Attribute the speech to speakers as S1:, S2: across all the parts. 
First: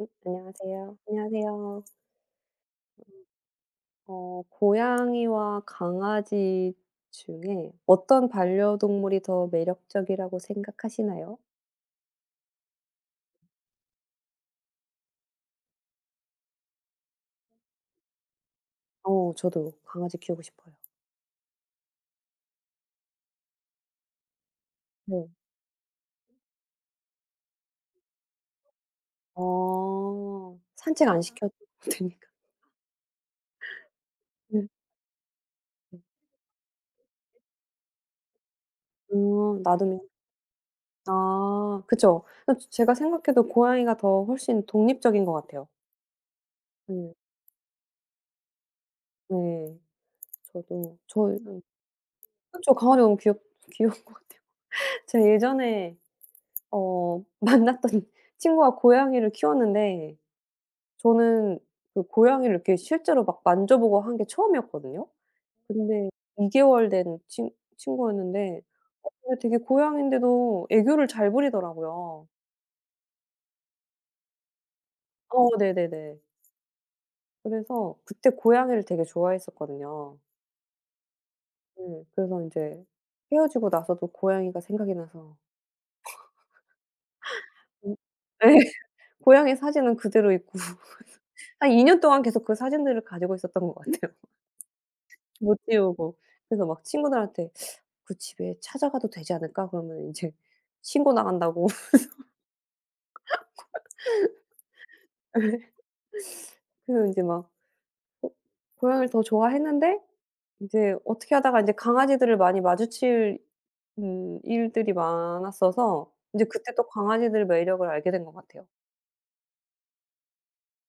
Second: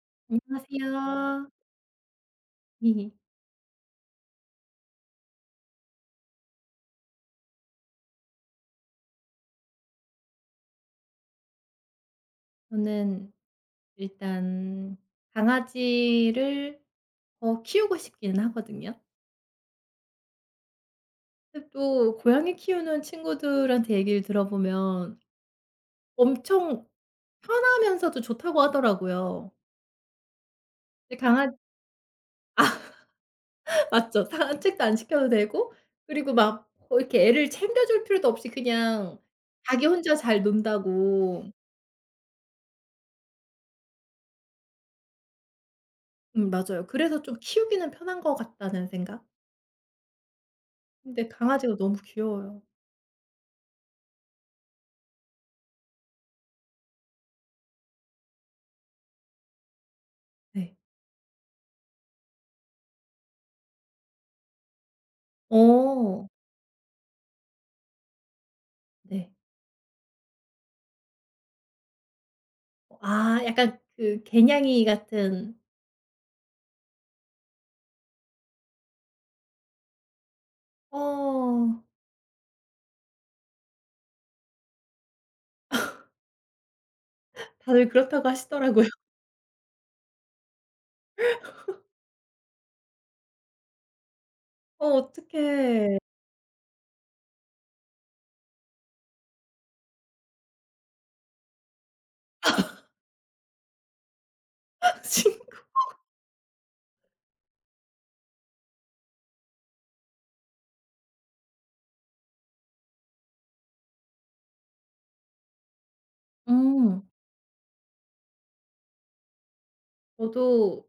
S1: 안녕하세요.
S2: 안녕하세요.
S1: 안녕하세요. 고양이와 강아지 중에 어떤 반려동물이 더 매력적이라고 생각하시나요?
S2: 저는 일단 강아지를 더 키우고 싶기는 하거든요.
S1: 저도 강아지 키우고 싶어요.
S2: 근데 또 고양이 키우는 친구들한테 얘기를 들어보면
S1: 네.
S2: 엄청 편하면서도 좋다고 하더라고요.
S1: 어 산책 안 아.
S2: 근데 강아
S1: 시켜도 되니까.
S2: 맞죠.
S1: 네
S2: 산책도 안 시켜도 되고
S1: 네.
S2: 그리고 막 어 이렇게 애를 챙겨줄 필요도 없이 그냥 자기
S1: 놔두면
S2: 혼자 잘 논다고.
S1: 아 그쵸. 제가 생각해도 고양이가 더 훨씬 독립적인 것 같아요.
S2: 맞아요.
S1: 네.
S2: 그래서 좀 키우기는 편한 것 같다는 생각?
S1: 네. 저도
S2: 근데 강아지가 너무 귀여워요.
S1: 그쵸. 강아지 너무 귀엽 귀여운 것 같아요. 제가 예전에 만났던 친구가 고양이를 키웠는데
S2: 네.
S1: 저는 그 고양이를 이렇게 실제로 막 만져보고 한 게 처음이었거든요. 근데
S2: 어
S1: 2 개월 된 친 친구였는데
S2: 네.
S1: 근데 되게 고양인데도 애교를 잘 부리더라고요.
S2: 아 약간 그 개냥이
S1: 어
S2: 같은
S1: 네네네. 그래서 그때 고양이를 되게 좋아했었거든요.
S2: 어
S1: 네. 그래서 이제 헤어지고 나서도 고양이가 생각이 나서
S2: 다들
S1: 음
S2: 그렇다고
S1: 네,
S2: 하시더라고요.
S1: 고양이 사진은 그대로 있고 한 2년 동안 계속 그 사진들을 가지고 있었던 것 같아요.
S2: 어
S1: 못
S2: 어떡해.
S1: 지우고. 그래서 막 친구들한테 "그 집에 찾아가도 되지 않을까?" 그러면 인제 신고 나간다고.
S2: 진
S1: 그래서 인제 막 어 고양이를 더 좋아했는데 인제 어떻게 하다가 인제 강아지들을 많이 마주칠 일들이 많았어서 인제 그때 또
S2: 음.
S1: 강아지들 매력을 알게 된 것 같아요.
S2: 저도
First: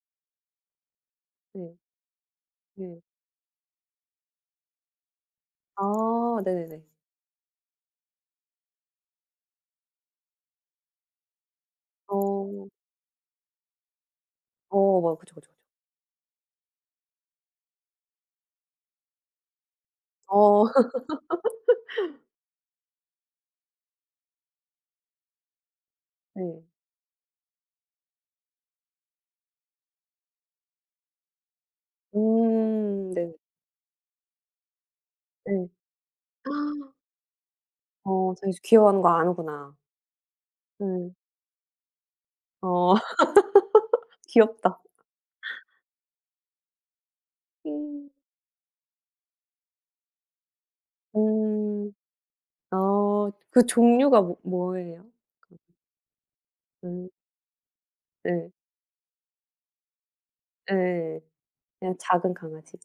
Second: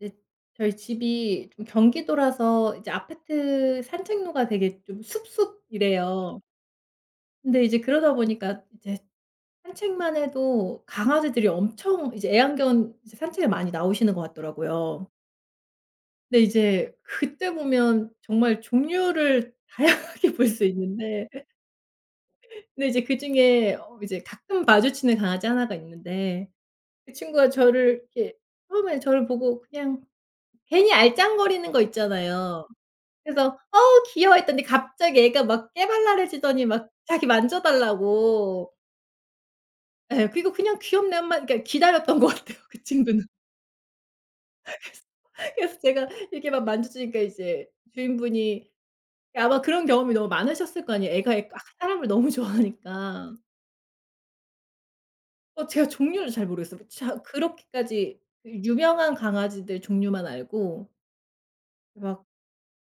S2: 이제 저희 집이 좀
S1: 네.
S2: 경기도라서 이제
S1: 네.
S2: 아파트 산책로가 되게 좀
S1: 아
S2: 숲숲이래요.
S1: 네네네.
S2: 근데 이제 그러다 보니까 이제 산책만 해도 강아지들이 엄청 이제
S1: 어.
S2: 애완견 이제 산책에 많이 나오시는 것
S1: 어
S2: 같더라고요.
S1: 맞아. 그쵸, 그쵸, 그쵸.
S2: 근데 이제 그때 보면 정말 종류를 다양하게 볼
S1: 어.
S2: 수 있는데 근데 이제 그중에 어 이제 가끔 마주치는 강아지 하나가 있는데
S1: 네.
S2: 그 친구가 저를 이렇게 처음에 저를 보고 그냥 괜히 알짱거리는 거 있잖아요.
S1: 네.
S2: 그래서 "어우 귀여워." 했더니 갑자기 애가
S1: 네.
S2: 막 깨발랄해지더니 막 자기 만져
S1: 어 자기
S2: 달라고
S1: 귀여워하는 거 아는구나.
S2: 예 그리고 그냥
S1: 네.
S2: "귀엽네." 한마 그러니까 기다렸던 것 같아요, 그
S1: 어
S2: 친구는.
S1: 귀엽다.
S2: 그래서 제가 이렇게 막 만져 주니까 이제
S1: 음.
S2: 주인분이 아마 그런 경험이 너무 많으셨을 거 아니에요. 애가 아
S1: 음.
S2: 사람을 너무
S1: 아
S2: 좋아하니까.
S1: 그 종류가 뭐예요? 그
S2: 어 제가 종류를 잘 모르겠어요. 뭐
S1: 음
S2: 자 그렇게까지
S1: 네.
S2: 그 유명한 강아지들 종류만 알고
S1: 예. 그냥
S2: 막
S1: 작은 강아지.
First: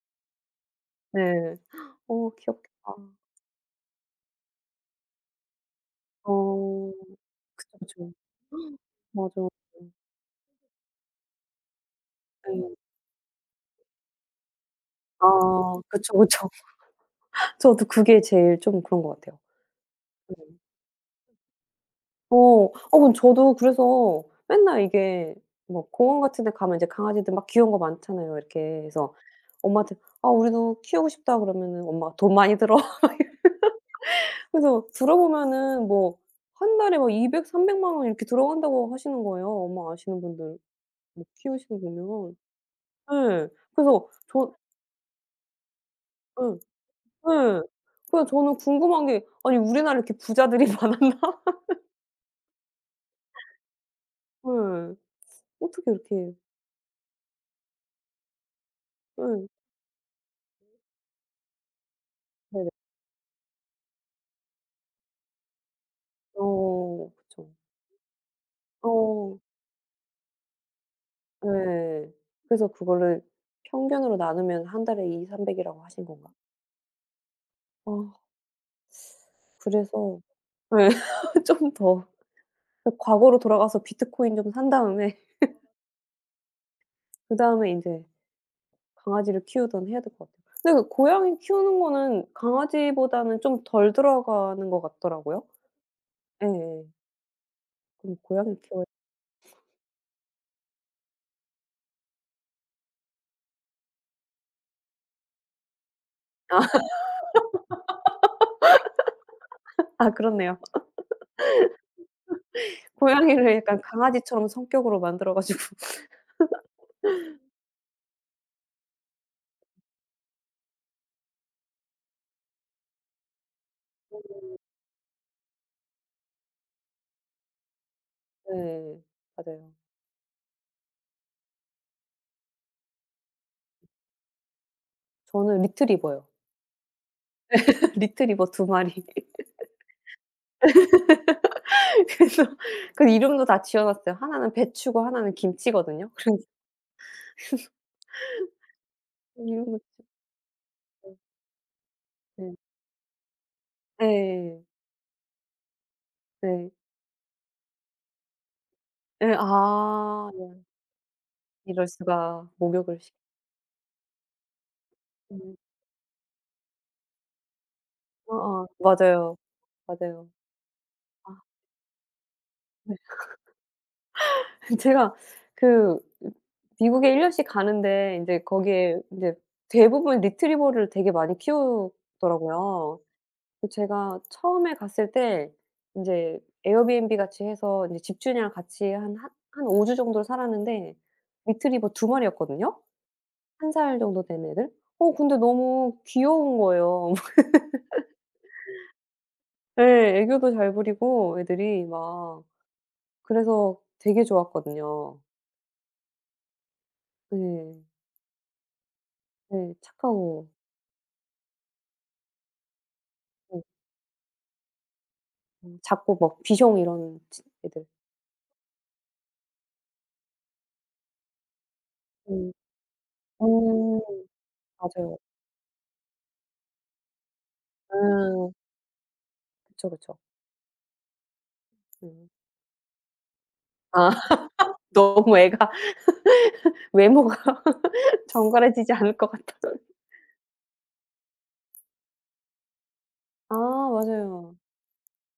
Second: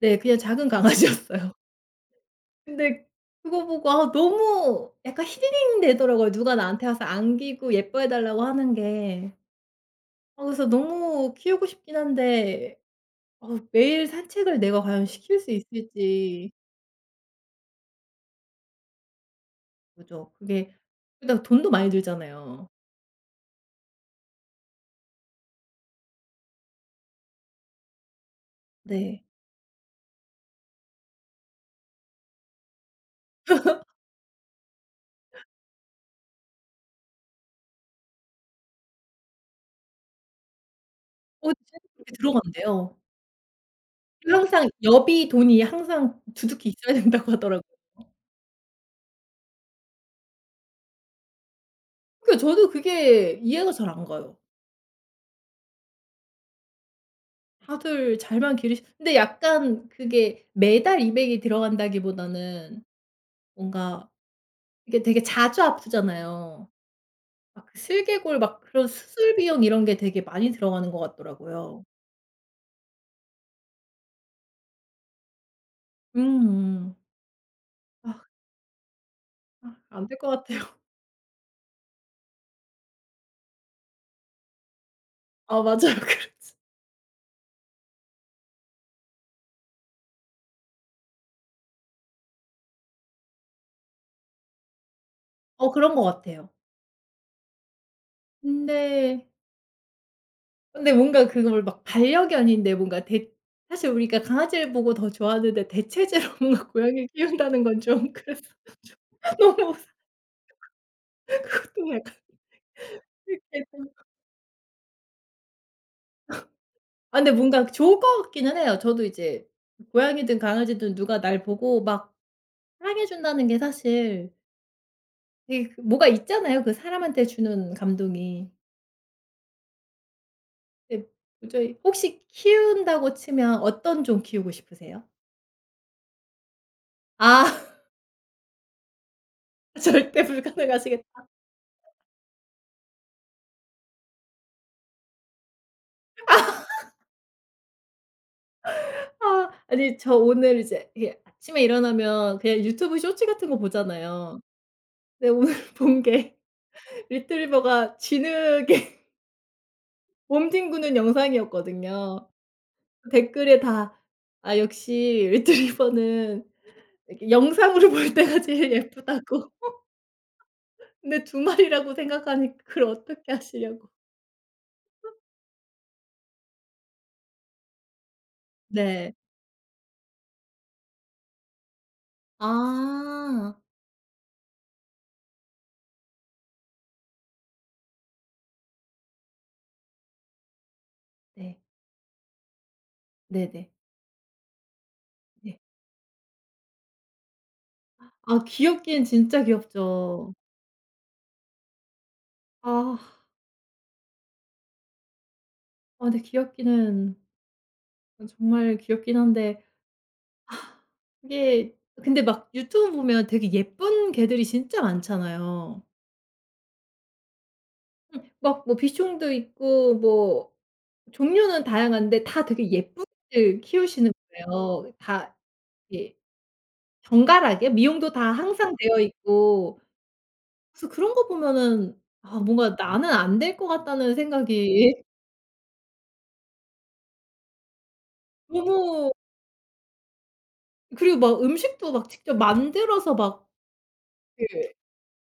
S2: 네 그냥 작은 강아지였어요.
S1: 네. 어 귀엽겠다.
S2: 근데 그거 보고 아 너무 약간 힐링 되더라고요. 누가 나한테
S1: 어.
S2: 와서 안기고
S1: 그쵸,
S2: 예뻐해
S1: 그쵸.
S2: 달라고 하는 게.
S1: 맞아.
S2: 어 그래서 너무 키우고 싶긴
S1: 예.
S2: 한데 어 매일 산책을 내가 과연
S1: 아
S2: 시킬 수
S1: 그쵸, 그쵸.
S2: 있을지
S1: 저도 그게 제일 좀 그런 것 같아요.
S2: 그죠.
S1: 네.
S2: 그게 일단 돈도 많이
S1: 어.
S2: 들잖아요.
S1: 근데 저도 그래서 맨날 이게 뭐 공원 같은 데 가면 이제 강아지들 막 귀여운 거 많잖아요, 이렇게. 그래서
S2: 네.
S1: 엄마한테 "아 우리도 키우고 싶다." 그러면은 엄마가 "돈 많이 들어." 그래서 들어보면은 뭐 한 달에 막 200-300만 원 이렇게 들어간다고 하시는 거예요. 엄마 아시는 분들 뭐
S2: 어 진짜
S1: 키우시는 거
S2: 그렇게
S1: 보면.
S2: 들어간대요.
S1: 예. 그래서
S2: 그리고
S1: 저
S2: 항상 여비 돈이 항상
S1: 예.
S2: 두둑히 있어야 된다고
S1: 예.
S2: 하더라고요.
S1: 그래서 저는 궁금한 게 '아니 우리나라에 이렇게 부자들이 많았나?'
S2: 그러니까 저도 그게 이해가 잘 안 가요.
S1: 예. 어떻게 이렇게
S2: 다들 잘만 기르시 근데
S1: 예.
S2: 약간 그게 매달 200이
S1: 네네.
S2: 들어간다기보다는 뭔가 이게 되게 자주 아프잖아요.
S1: 어 그쵸.
S2: 막 그 슬개골 막 그런 수술
S1: 어
S2: 비용 이런 게 되게 많이 들어가는 것 같더라고요.
S1: 예. 그래서 그거를 평균으로 나누면 한 달에 200-300 이라고 하신 건가?
S2: 음음.
S1: 아.
S2: 아 아 안 될
S1: 그래서
S2: 것 같아요.
S1: 예. 좀더 그 과거로 돌아가서 비트코인 좀 산 다음에
S2: 아 맞아요. 그렇지.
S1: 그다음에 이제 강아지를 키우든 해야 될 것 같아요. 근데 그 고양이 키우는 거는 강아지보다는 좀 덜 들어가는 것 같더라고요.
S2: 어 그런 것 같아요.
S1: 예예. 그럼 고양이 키워야
S2: 근데 근데 뭔가 그걸 막 반려견인데 뭔가 대 사실 우리가 강아지를 보고 더 좋아하는데 대체제로 뭔가
S1: 아
S2: 고양이를 키운다는 건 좀 그래서 너무
S1: 아 그렇네요.
S2: 그것도 약간
S1: 고양이를
S2: 이렇게
S1: 약간
S2: 좀
S1: 강아지처럼 성격으로 만들어 가지고
S2: 아 근데 뭔가 좋을 것 같기는 해요. 저도 이제 고양이든 강아지든 누가 날 보고 막 사랑해 준다는 게 사실 되게 그 뭐가 있잖아요, 그 사람한테 주는 감동이.
S1: 네. 맞아요.
S2: 근데 도저히 혹시 키운다고 치면 어떤 종 키우고 싶으세요?
S1: 저는 리트리버요.
S2: 아
S1: 리트리버 2마리.
S2: 절대 불가능하시겠
S1: 그래서 그 이름도 다 지어 놨어요. 하나는 배추고 하나는 김치거든요.
S2: 아
S1: 이름을
S2: 아니 저 오늘 이제
S1: 네.
S2: 이게 아침에 일어나면
S1: 네.
S2: 그냥 유튜브 쇼츠 같은 거 보잖아요. 근데 오늘 본 게
S1: 네.
S2: 리트리버가 진흙에
S1: 네. 아.
S2: 몸 뒹구는
S1: 이럴
S2: 영상이었거든요.
S1: 수가. 목욕을 시키
S2: 댓글에 다 "아 역시
S1: 음.
S2: 리트리버는 이렇게 영상으로 볼 때가
S1: 어어.
S2: 제일
S1: 맞아요.
S2: 예쁘다."고.
S1: 맞아요.
S2: 근데 두 마리라고 생각하니 그걸 어떻게 하시려고.
S1: 제가 그 미국에 1 년씩 가는데 인제 거기에
S2: 네.
S1: 인제 대부분 리트리버를 되게 많이 키우더라고요.
S2: 아.
S1: 그 제가 처음에 갔을 때 인제 에어비앤비 같이 해서 인제 집주인이랑 같이 한 5 주 정도를 살았는데
S2: 네.
S1: 리트리버 두 마리였거든요.
S2: 네네.
S1: 1살 정도 된 애들. 어 근데
S2: 네.
S1: 너무 귀여운 거예요.
S2: 아 귀엽긴 진짜
S1: 예.
S2: 귀엽죠.
S1: 애교도 잘 부리고 애들이 막
S2: 아.
S1: 그래서 되게 좋았거든요.
S2: 아 근데 귀엽기는
S1: 네.
S2: 어 정말 귀엽긴 한데
S1: 네. 착하고
S2: 그게 근데 막 유튜브 보면 되게
S1: 네
S2: 예쁜 개들이 진짜 많잖아요.
S1: 작고 막 비숑 이런 치 애들.
S2: 막 뭐 비숑도 있고 뭐 종류는 다양한데 다
S1: 음.
S2: 되게 예쁜 개를
S1: 음
S2: 키우시는 거예요.
S1: 맞아요.
S2: 다 이게 정갈하게 미용도 다
S1: 음.
S2: 항상 되어 있고
S1: 그쵸, 그쵸.
S2: 그래서 그런 거 보면은
S1: 음.
S2: 아 뭔가 '나는 안 될 것
S1: 아
S2: 같다.'는 생각이
S1: 너무 애가 외모가 정갈해지지
S2: 너무
S1: 않을 것 같아서.
S2: 그리고 막 음식도 막 직접 만들어서 막
S1: 아
S2: 그
S1: 맞아요.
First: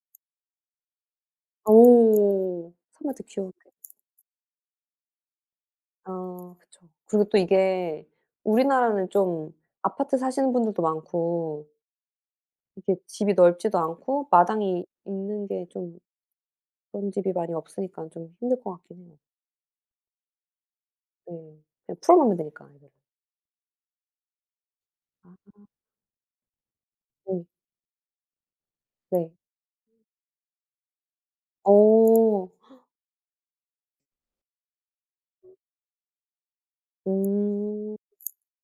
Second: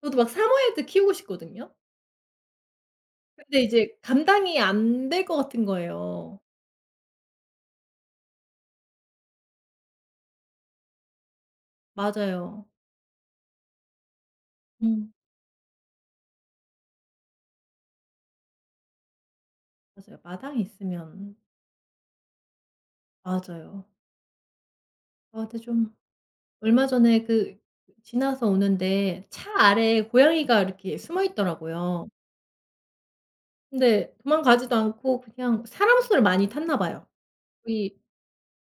S2: 저도 막 사모예드 키우고 싶거든요.
S1: 오. 사람한테 귀여운데.
S2: 근데 이제 감당이 안 될 것 같은 거예요.
S1: 아 그쵸. 그리고 또 이게 우리나라는 좀 아파트 사시는 분들도 많고
S2: 맞아요.
S1: 이게 집이 넓지도 않고 마당이
S2: 음
S1: 있는 게좀 그런 집이 많이 없으니까 좀 힘들 것 같긴 해요.
S2: 맞아요. 마당이
S1: 네.
S2: 있으면
S1: 그냥 풀어 놓으면 되니까 아이들을.
S2: 맞아요. 아
S1: 아.
S2: 근데 좀 얼마 전에
S1: 네.
S2: 그 지나서 오는데
S1: 네.
S2: 차 아래에 고양이가 이렇게 숨어 있더라고요.
S1: 어.
S2: 근데 도망가지도 않고 그냥 사람 손을 많이 탔나 봐요. 이
S1: 음.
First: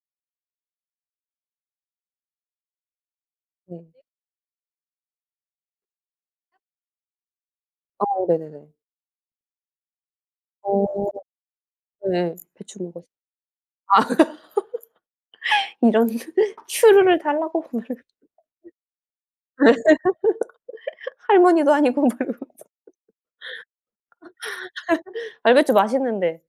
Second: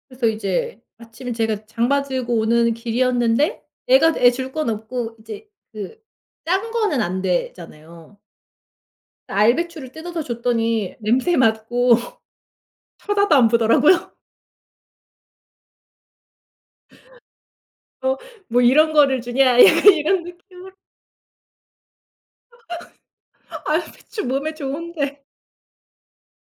S2: 그래서 이제 마침 제가 장봐 들고 오는 길이었는데
S1: 네.
S2: 애가 애 줄 건 없고 이제 그 짠 거는 안 되잖아요.
S1: 어 네네네.
S2: 알배추를 뜯어서 줬더니
S1: 어
S2: 냄새 맡고
S1: 네. 배추 먹었어
S2: 쳐다도 안 보더라고요.
S1: 아 이런 추루를 달라고 막
S2: 어 "뭐 이런 거를 주냐?" 약간 이런 느낌으로.
S1: 할머니도 아니고 막
S2: 아 배추 몸에 좋은데.
S1: 알배추 맛있는데.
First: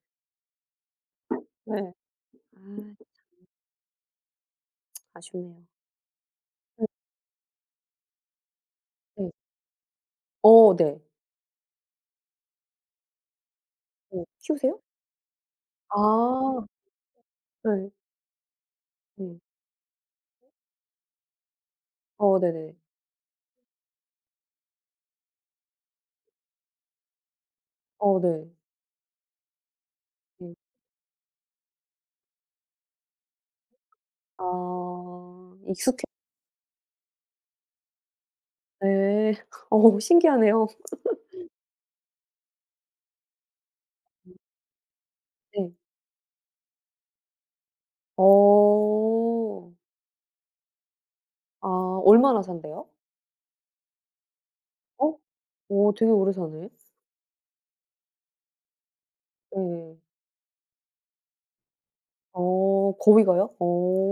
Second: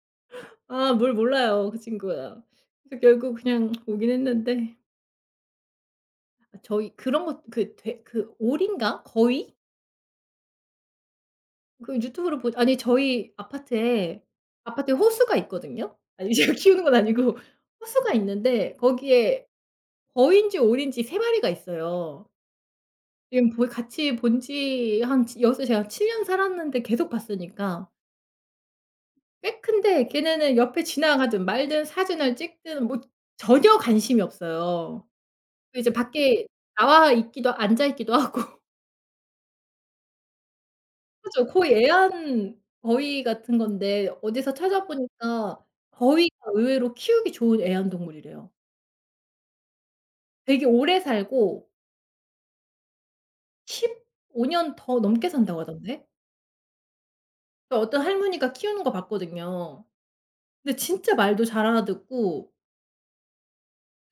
S2: 아 뭘 몰라요 그
S1: 네.
S2: 친구가.
S1: 아
S2: 그래서 결국 그냥 오긴 했는데
S1: 아쉽네요.
S2: 아
S1: 네
S2: 저희 그런 것 그 되 그 오리인가
S1: 네.
S2: 거위?
S1: 어 네.
S2: 그 유튜브로 보 아니 저희
S1: 네.
S2: 아파트에
S1: 키우세요?
S2: 아파트에 호수가 있거든요. 아니 제가
S1: 아
S2: 키우는 건 아니고
S1: 네.
S2: 호수가 있는데
S1: 네.
S2: 거기에 거위인지 오리인지 세 마리가 있어요.
S1: 어 네네.
S2: 지금 보 같이 본지 한 지 여기서 제가 7년 살았는데 계속 봤으니까
S1: 어 네.
S2: 꽤 큰데
S1: 네.
S2: 걔네는 옆에 지나가든 말든 사진을 찍든 뭐 전혀 관심이
S1: 아
S2: 없어요. 그 이제
S1: 익숙해
S2: 밖에 나와 있기도 앉아 있기도 하고
S1: 네. 어 신기하네요.
S2: 그죠. 거의 애완 거위 같은 건데 어디서 찾아보니까
S1: 네.
S2: 거위가 의외로 키우기 좋은 애완동물이래요.
S1: 어.
S2: 되게 오래 살고
S1: 아 얼마나 산대요?
S2: 15년 더
S1: 어?
S2: 넘게 산다고
S1: 어
S2: 하던데.
S1: 되게 오래 사네.
S2: 그 어떤 할머니가 키우는 거 봤거든요.
S1: 예.
S2: 근데 진짜 말도 잘 알아듣고
S1: 어 거기가요?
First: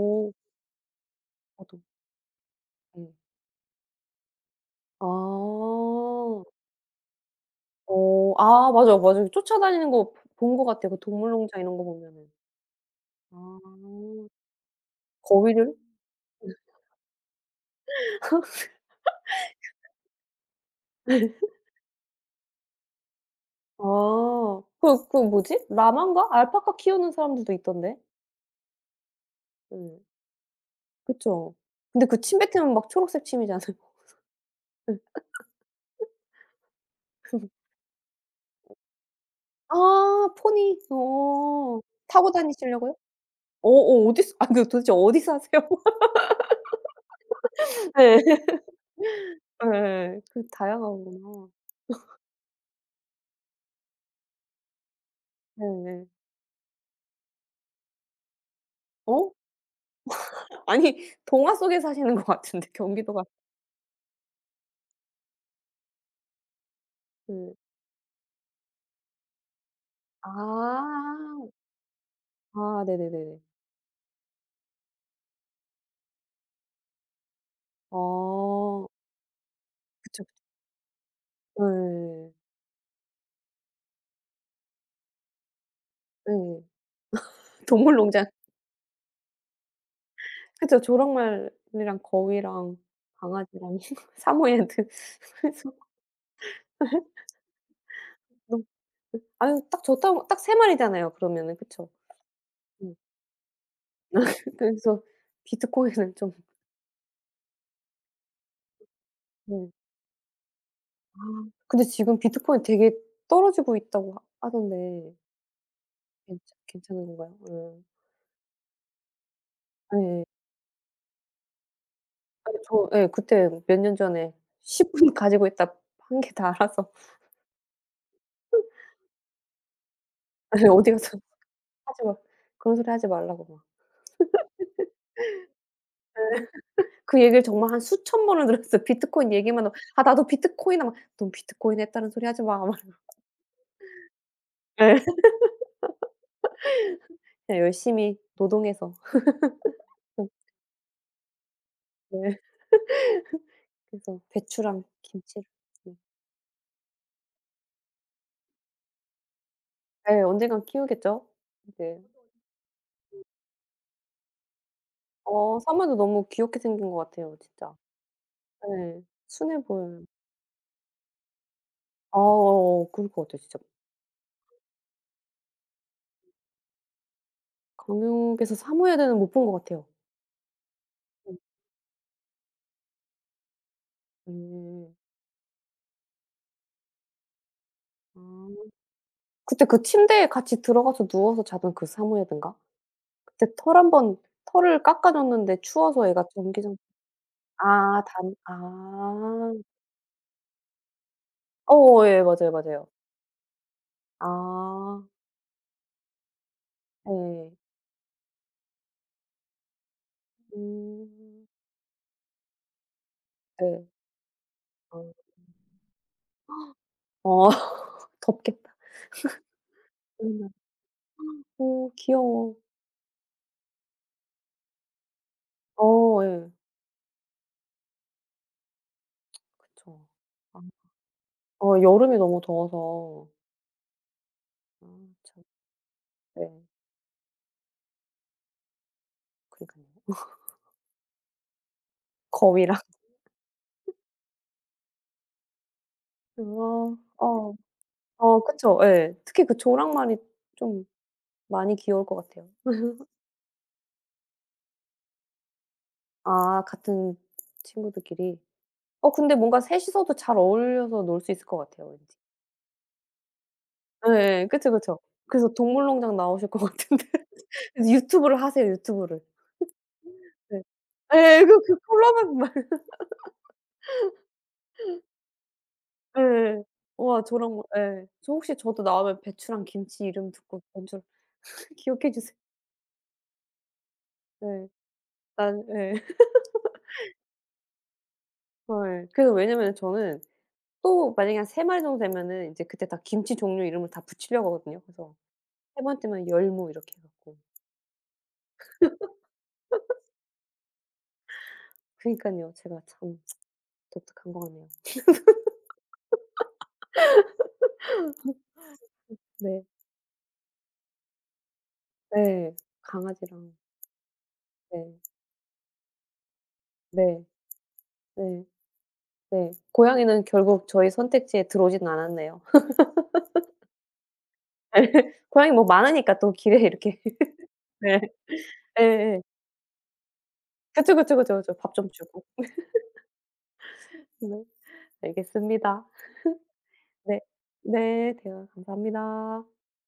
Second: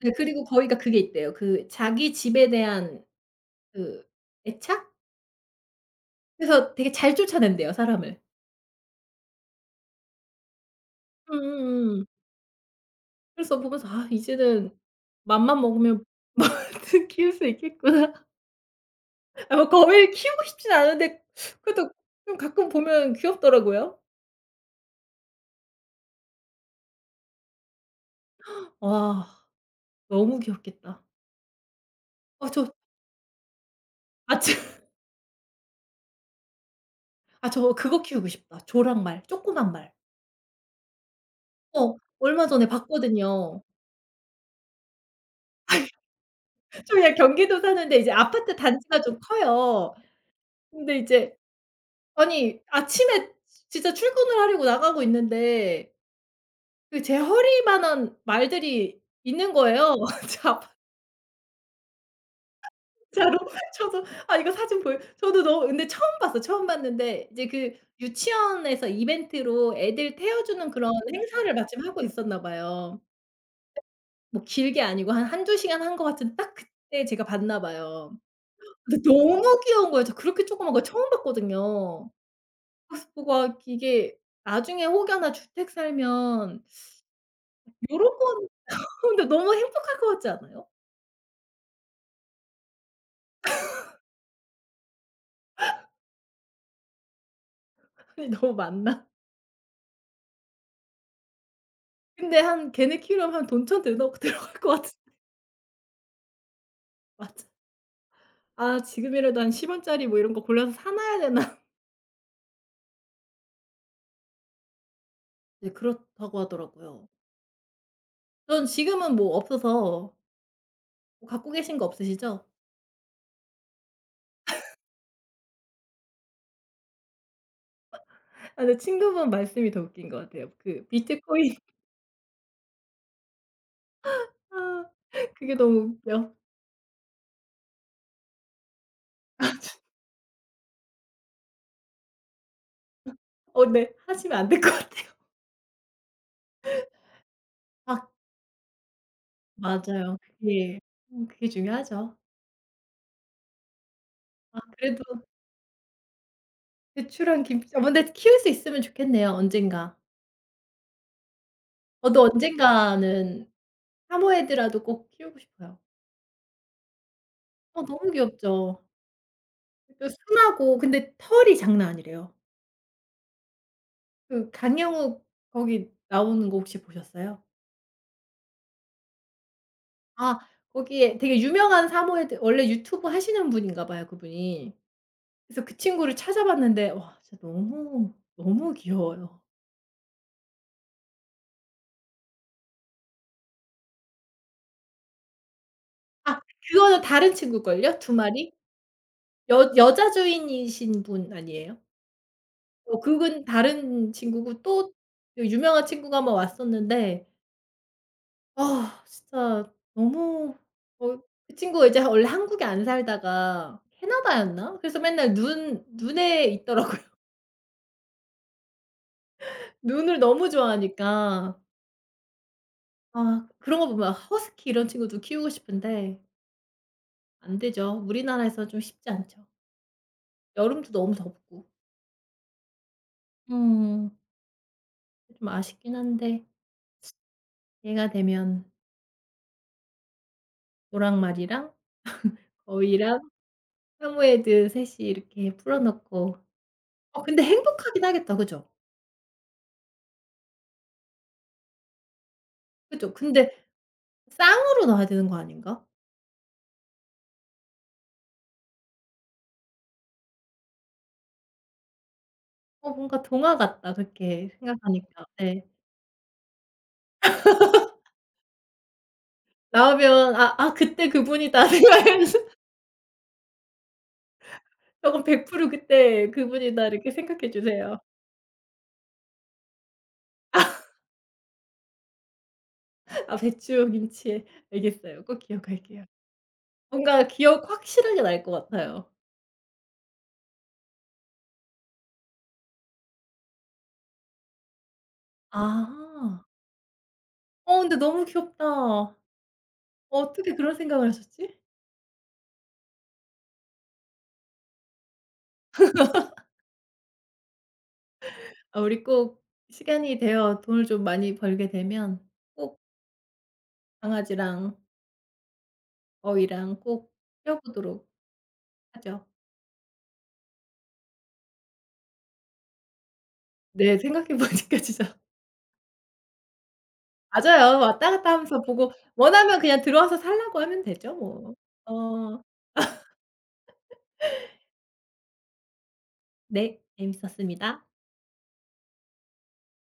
S2: 네 그리고 거위가 그게 있대요. 그
S1: 저도
S2: 자기 집에 대한
S1: 예.
S2: 그 애착?
S1: 아.
S2: 그래서 되게 잘 쫓아낸대요, 사람을.
S1: 어. 아 맞아요, 맞아요. 쫓아다니는 거 본 것 같아요. 그 동물농장 이런 거
S2: 음음음.
S1: 보면은. 아.
S2: 그래서 보면서 '아 이제는 맘만
S1: 거위를?
S2: 먹으면 뭐든 키울 수 있겠구나.' 아 뭐 거미를 키우고 싶진 않은데 그래도 좀 가끔 보면 귀엽더라고요.
S1: 아. 그 그 뭐지? 라만가 알파카 키우는 사람들도 있던데.
S2: 와
S1: 예.
S2: 너무 귀엽겠다.
S1: 그쵸. 근데 그 침
S2: 아 저
S1: 뱉으면 막 초록색 침이잖아요.
S2: 아 저
S1: 예.
S2: 아 저 그거 키우고 싶다. 조랑말, 조그만 말.
S1: 아 포니. 어.
S2: 어
S1: 타고
S2: 얼마 전에
S1: 다니시려고요?
S2: 봤거든요.
S1: 어 어 어디서 아 그 도대체 어디 사세요?
S2: 저 그냥 경기도 사는데 이제
S1: 네.
S2: 아파트 단지가 좀 커요.
S1: 예. 그
S2: 근데 이제
S1: 다양하구나.
S2: 아니 아침에 진짜 출근을 하려고 나가고 있는데
S1: 네네.
S2: 그 제 허리만한 말들이
S1: 어?
S2: 있는 거예요.
S1: 아니 동화 속에 사시는 것 같은데 경기도가
S2: 자판자로 저도 아 이거 사진 보여 저도 너무 근데 처음 봤어요. 처음 봤는데 이제
S1: 그
S2: 그 유치원에서 이벤트로 애들
S1: 아.
S2: 태워주는 그런 행사를 마침 하고 있었나
S1: 아
S2: 봐요.
S1: 네네네네.
S2: 뭐 길게 아니고 한 한두 시간 한 것 같은데 딱 그때 제가 봤나 봐요.
S1: 어.
S2: 근데 너무 귀여운 거예요. 저
S1: 그쵸, 그쵸.
S2: 그렇게 조그만 거 처음 봤거든요.
S1: 예.
S2: 그래서 보고 아 이게 나중에 혹여나 주택
S1: 예.
S2: 살면 요런
S1: 동물농장.
S2: 건 근데 너무 행복할 것 같지 않아요?
S1: 그쵸. 조랑말이랑 거위랑 강아지랑 사모예드. 그래서
S2: 아니 너무
S1: 너무
S2: 많나?
S1: 아유 딱 좋다고 딱 세 마리잖아요 그러면은. 그쵸?
S2: 근데 한
S1: 음.
S2: 걔네 키우려면 한 돈천 들어 들어갈 것 같은
S1: 그래서 비트코인은 좀
S2: 맞아. 아 지금이라도 한 10
S1: 네.
S2: 원짜리 뭐 이런 거 골라서 사
S1: 아
S2: 놔야 되나?
S1: 근데 지금 비트코인 되게 떨어지고 있다고 하 하던데
S2: 네 그렇다고
S1: 괜찮은
S2: 하더라고요.
S1: 건가요? 음.
S2: 전 지금은 뭐 없어서
S1: 예.
S2: 뭐 갖고 계신 거 없으시죠?
S1: 아니 저 예 그때 몇 년 전에 10분 가지고 있다 한 게 다 알아서
S2: 아 근데 친구분 말씀이 더 웃긴 것 같아요.
S1: 예
S2: 그
S1: 어디 가서
S2: 비트코인
S1: 하지 마 그런 소리 하지 말라고 막.
S2: 아 그게 너무 웃겨.
S1: 그 얘기를 정말 한 수천 번을 들었어요. 비트코인 얘기만 하면 "아 나도 비트코인" 하면 "넌 비트코인 했다는 소리 하지 마." 막
S2: 어 네. 하시면 안 될 것
S1: 예.
S2: 같아요.
S1: 그냥
S2: 아
S1: 열심히 노동해서
S2: 맞아요.
S1: 좀
S2: 그게 그게 중요하죠.
S1: 네. 그래서
S2: 아
S1: 배추랑
S2: 그래도
S1: 김치를 네.
S2: 대출한 김치 아 근데 키울 수 있으면 좋겠네요 언젠가.
S1: 예 언젠간 키우겠죠. 네.
S2: 저도 언젠가는 사모예드라도 꼭 키우고
S1: 어
S2: 싶어요.
S1: 사마도 너무 귀엽게 생긴 것 같아요 진짜.
S2: 어 너무 귀엽죠.
S1: 예. 순해 보여요.
S2: 그 순하고 근데 털이 장난
S1: 아
S2: 아니래요.
S1: 어어어 그럴 것 같아요 진짜.
S2: 그 강영욱 거기 나오는 거 혹시 보셨어요?
S1: 강력에서 사무예대는 못 본 것 같아요.
S2: 아 거기에
S1: 음.
S2: 되게 유명한 사모예드 원래 유튜브 하시는 분인가 봐요 그분이.
S1: 음.
S2: 그래서 그 친구를 찾아봤는데 와 진짜 너무,
S1: 아.
S2: 너무 귀여워요.
S1: 그때 그 침대에 같이 들어가서 누워서 자던 그 사무예대인가? 그때 털 한번 털을 깎아 줬는데 추워서 애가
S2: 아
S1: 전기장
S2: 그거는 다른 친구일걸요
S1: 아
S2: 두
S1: 단
S2: 마리?
S1: 아.
S2: 여 여자 주인이신 분 아니에요?
S1: 어어 예 맞아요, 맞아요.
S2: 어 그건 다른 친구고 또
S1: 아
S2: 그 유명한 친구가 한번 왔었는데
S1: 예.
S2: 아 진짜 너무 어
S1: 음.
S2: 그 친구가 이제 원래 한국에 안 살다가
S1: 네.
S2: 캐나다였나? 그래서
S1: 어.
S2: 맨날 눈 눈에 있더라고요.
S1: 어 덥겠다.
S2: 눈을 너무 좋아하니까.
S1: 오 귀여워.
S2: 아 그런 거 보면 허스키 이런 친구도 키우고 싶은데
S1: 어 예.
S2: 안 되죠. 우리나라에서 좀 쉽지 않죠.
S1: 그쵸. 아
S2: 여름도 너무 덥고.
S1: 어 여름이 너무 더워서
S2: 음.
S1: 아 참.
S2: 좀 아쉽긴 한데
S1: 네.
S2: 얘가 되면
S1: 그니깐요.
S2: 노랑말이랑
S1: 거위랑
S2: 거위랑 사모예드 셋이 이렇게 풀어 놓고
S1: 어.
S2: 어 근데
S1: 어.
S2: 행복하긴 하겠다.
S1: 어
S2: 그죠?
S1: 그쵸. 예. 특히 그 조랑말이 좀 많이 귀여울 것 같아요.
S2: 그죠? 근데 쌍으로 넣어야 되는 거 아닌가?
S1: 아 같은 친구들끼리. 어 근데 뭔가 셋이서도 잘 어울려서 놀 수 있을 것 같아요 왠지.
S2: 어 뭔가 동화 같다
S1: 예예.
S2: 그렇게
S1: 그쵸, 그쵸.
S2: 생각하니까.
S1: 그래서
S2: 네.
S1: 동물농장 나오실 것 같은데. 그래서 유튜브를 하세요, 유튜브를.
S2: 나오면 '아
S1: 네.
S2: 아 그때
S1: 예. 그
S2: 그분이다.'
S1: 그 콜라보
S2: 생각하면서
S1: 말
S2: '저건 100% 그때
S1: 예.
S2: 그분이다.' 이렇게
S1: 와
S2: 생각해
S1: 저랑 거
S2: 주세요.
S1: 예. 저 혹시 저도 나오면 배추랑 김치 이름 듣고 먼저 기억해 주세요.
S2: 아 배추 김치
S1: 네.
S2: 알겠어요. 꼭
S1: 난 예.
S2: 기억할게요. 뭔가 기억 확실하게 날 것
S1: 예.
S2: 같아요.
S1: 그래서 왜냐면은 저는 또 만약에 한 3마리 정도 되면은 이제 그때 다 김치 종류 이름을 다 붙이려고 하거든요. 그래서
S2: 아.
S1: 세 번째만 열무 이렇게 해 갖고.
S2: 어 근데 너무 귀엽다. 어, 어떻게 그런 생각을 하셨지?
S1: 그니깐요. 제가 참 독특한 것 같네요.
S2: 아 우리 꼭
S1: 네.
S2: 시간이 되어 돈을 좀 많이 벌게 되면
S1: 네.
S2: 꼭
S1: 강아지랑
S2: 강아지랑
S1: 네.
S2: 어휘랑 꼭
S1: 네.
S2: 키워 보도록
S1: 네.
S2: 하죠.
S1: 네. 고양이는 결국 저희 선택지에 들어오진 않았네요.
S2: 네. 생각해 보니까
S1: 예.
S2: 진짜
S1: 고양이 뭐 많으니까 또 길에 이렇게.
S2: 맞아요.
S1: 네.
S2: 왔다 갔다 하면서 보고
S1: 예예.
S2: 원하면 그냥 들어와서 사려고 하면
S1: 그쵸,
S2: 되죠
S1: 그쵸, 그쵸, 그쵸.
S2: 뭐.
S1: 밥 좀 주고.
S2: 어
S1: 네. 알겠습니다.
S2: 네.
S1: 네.
S2: 재밌었습니다.
S1: 네. 대화 감사합니다.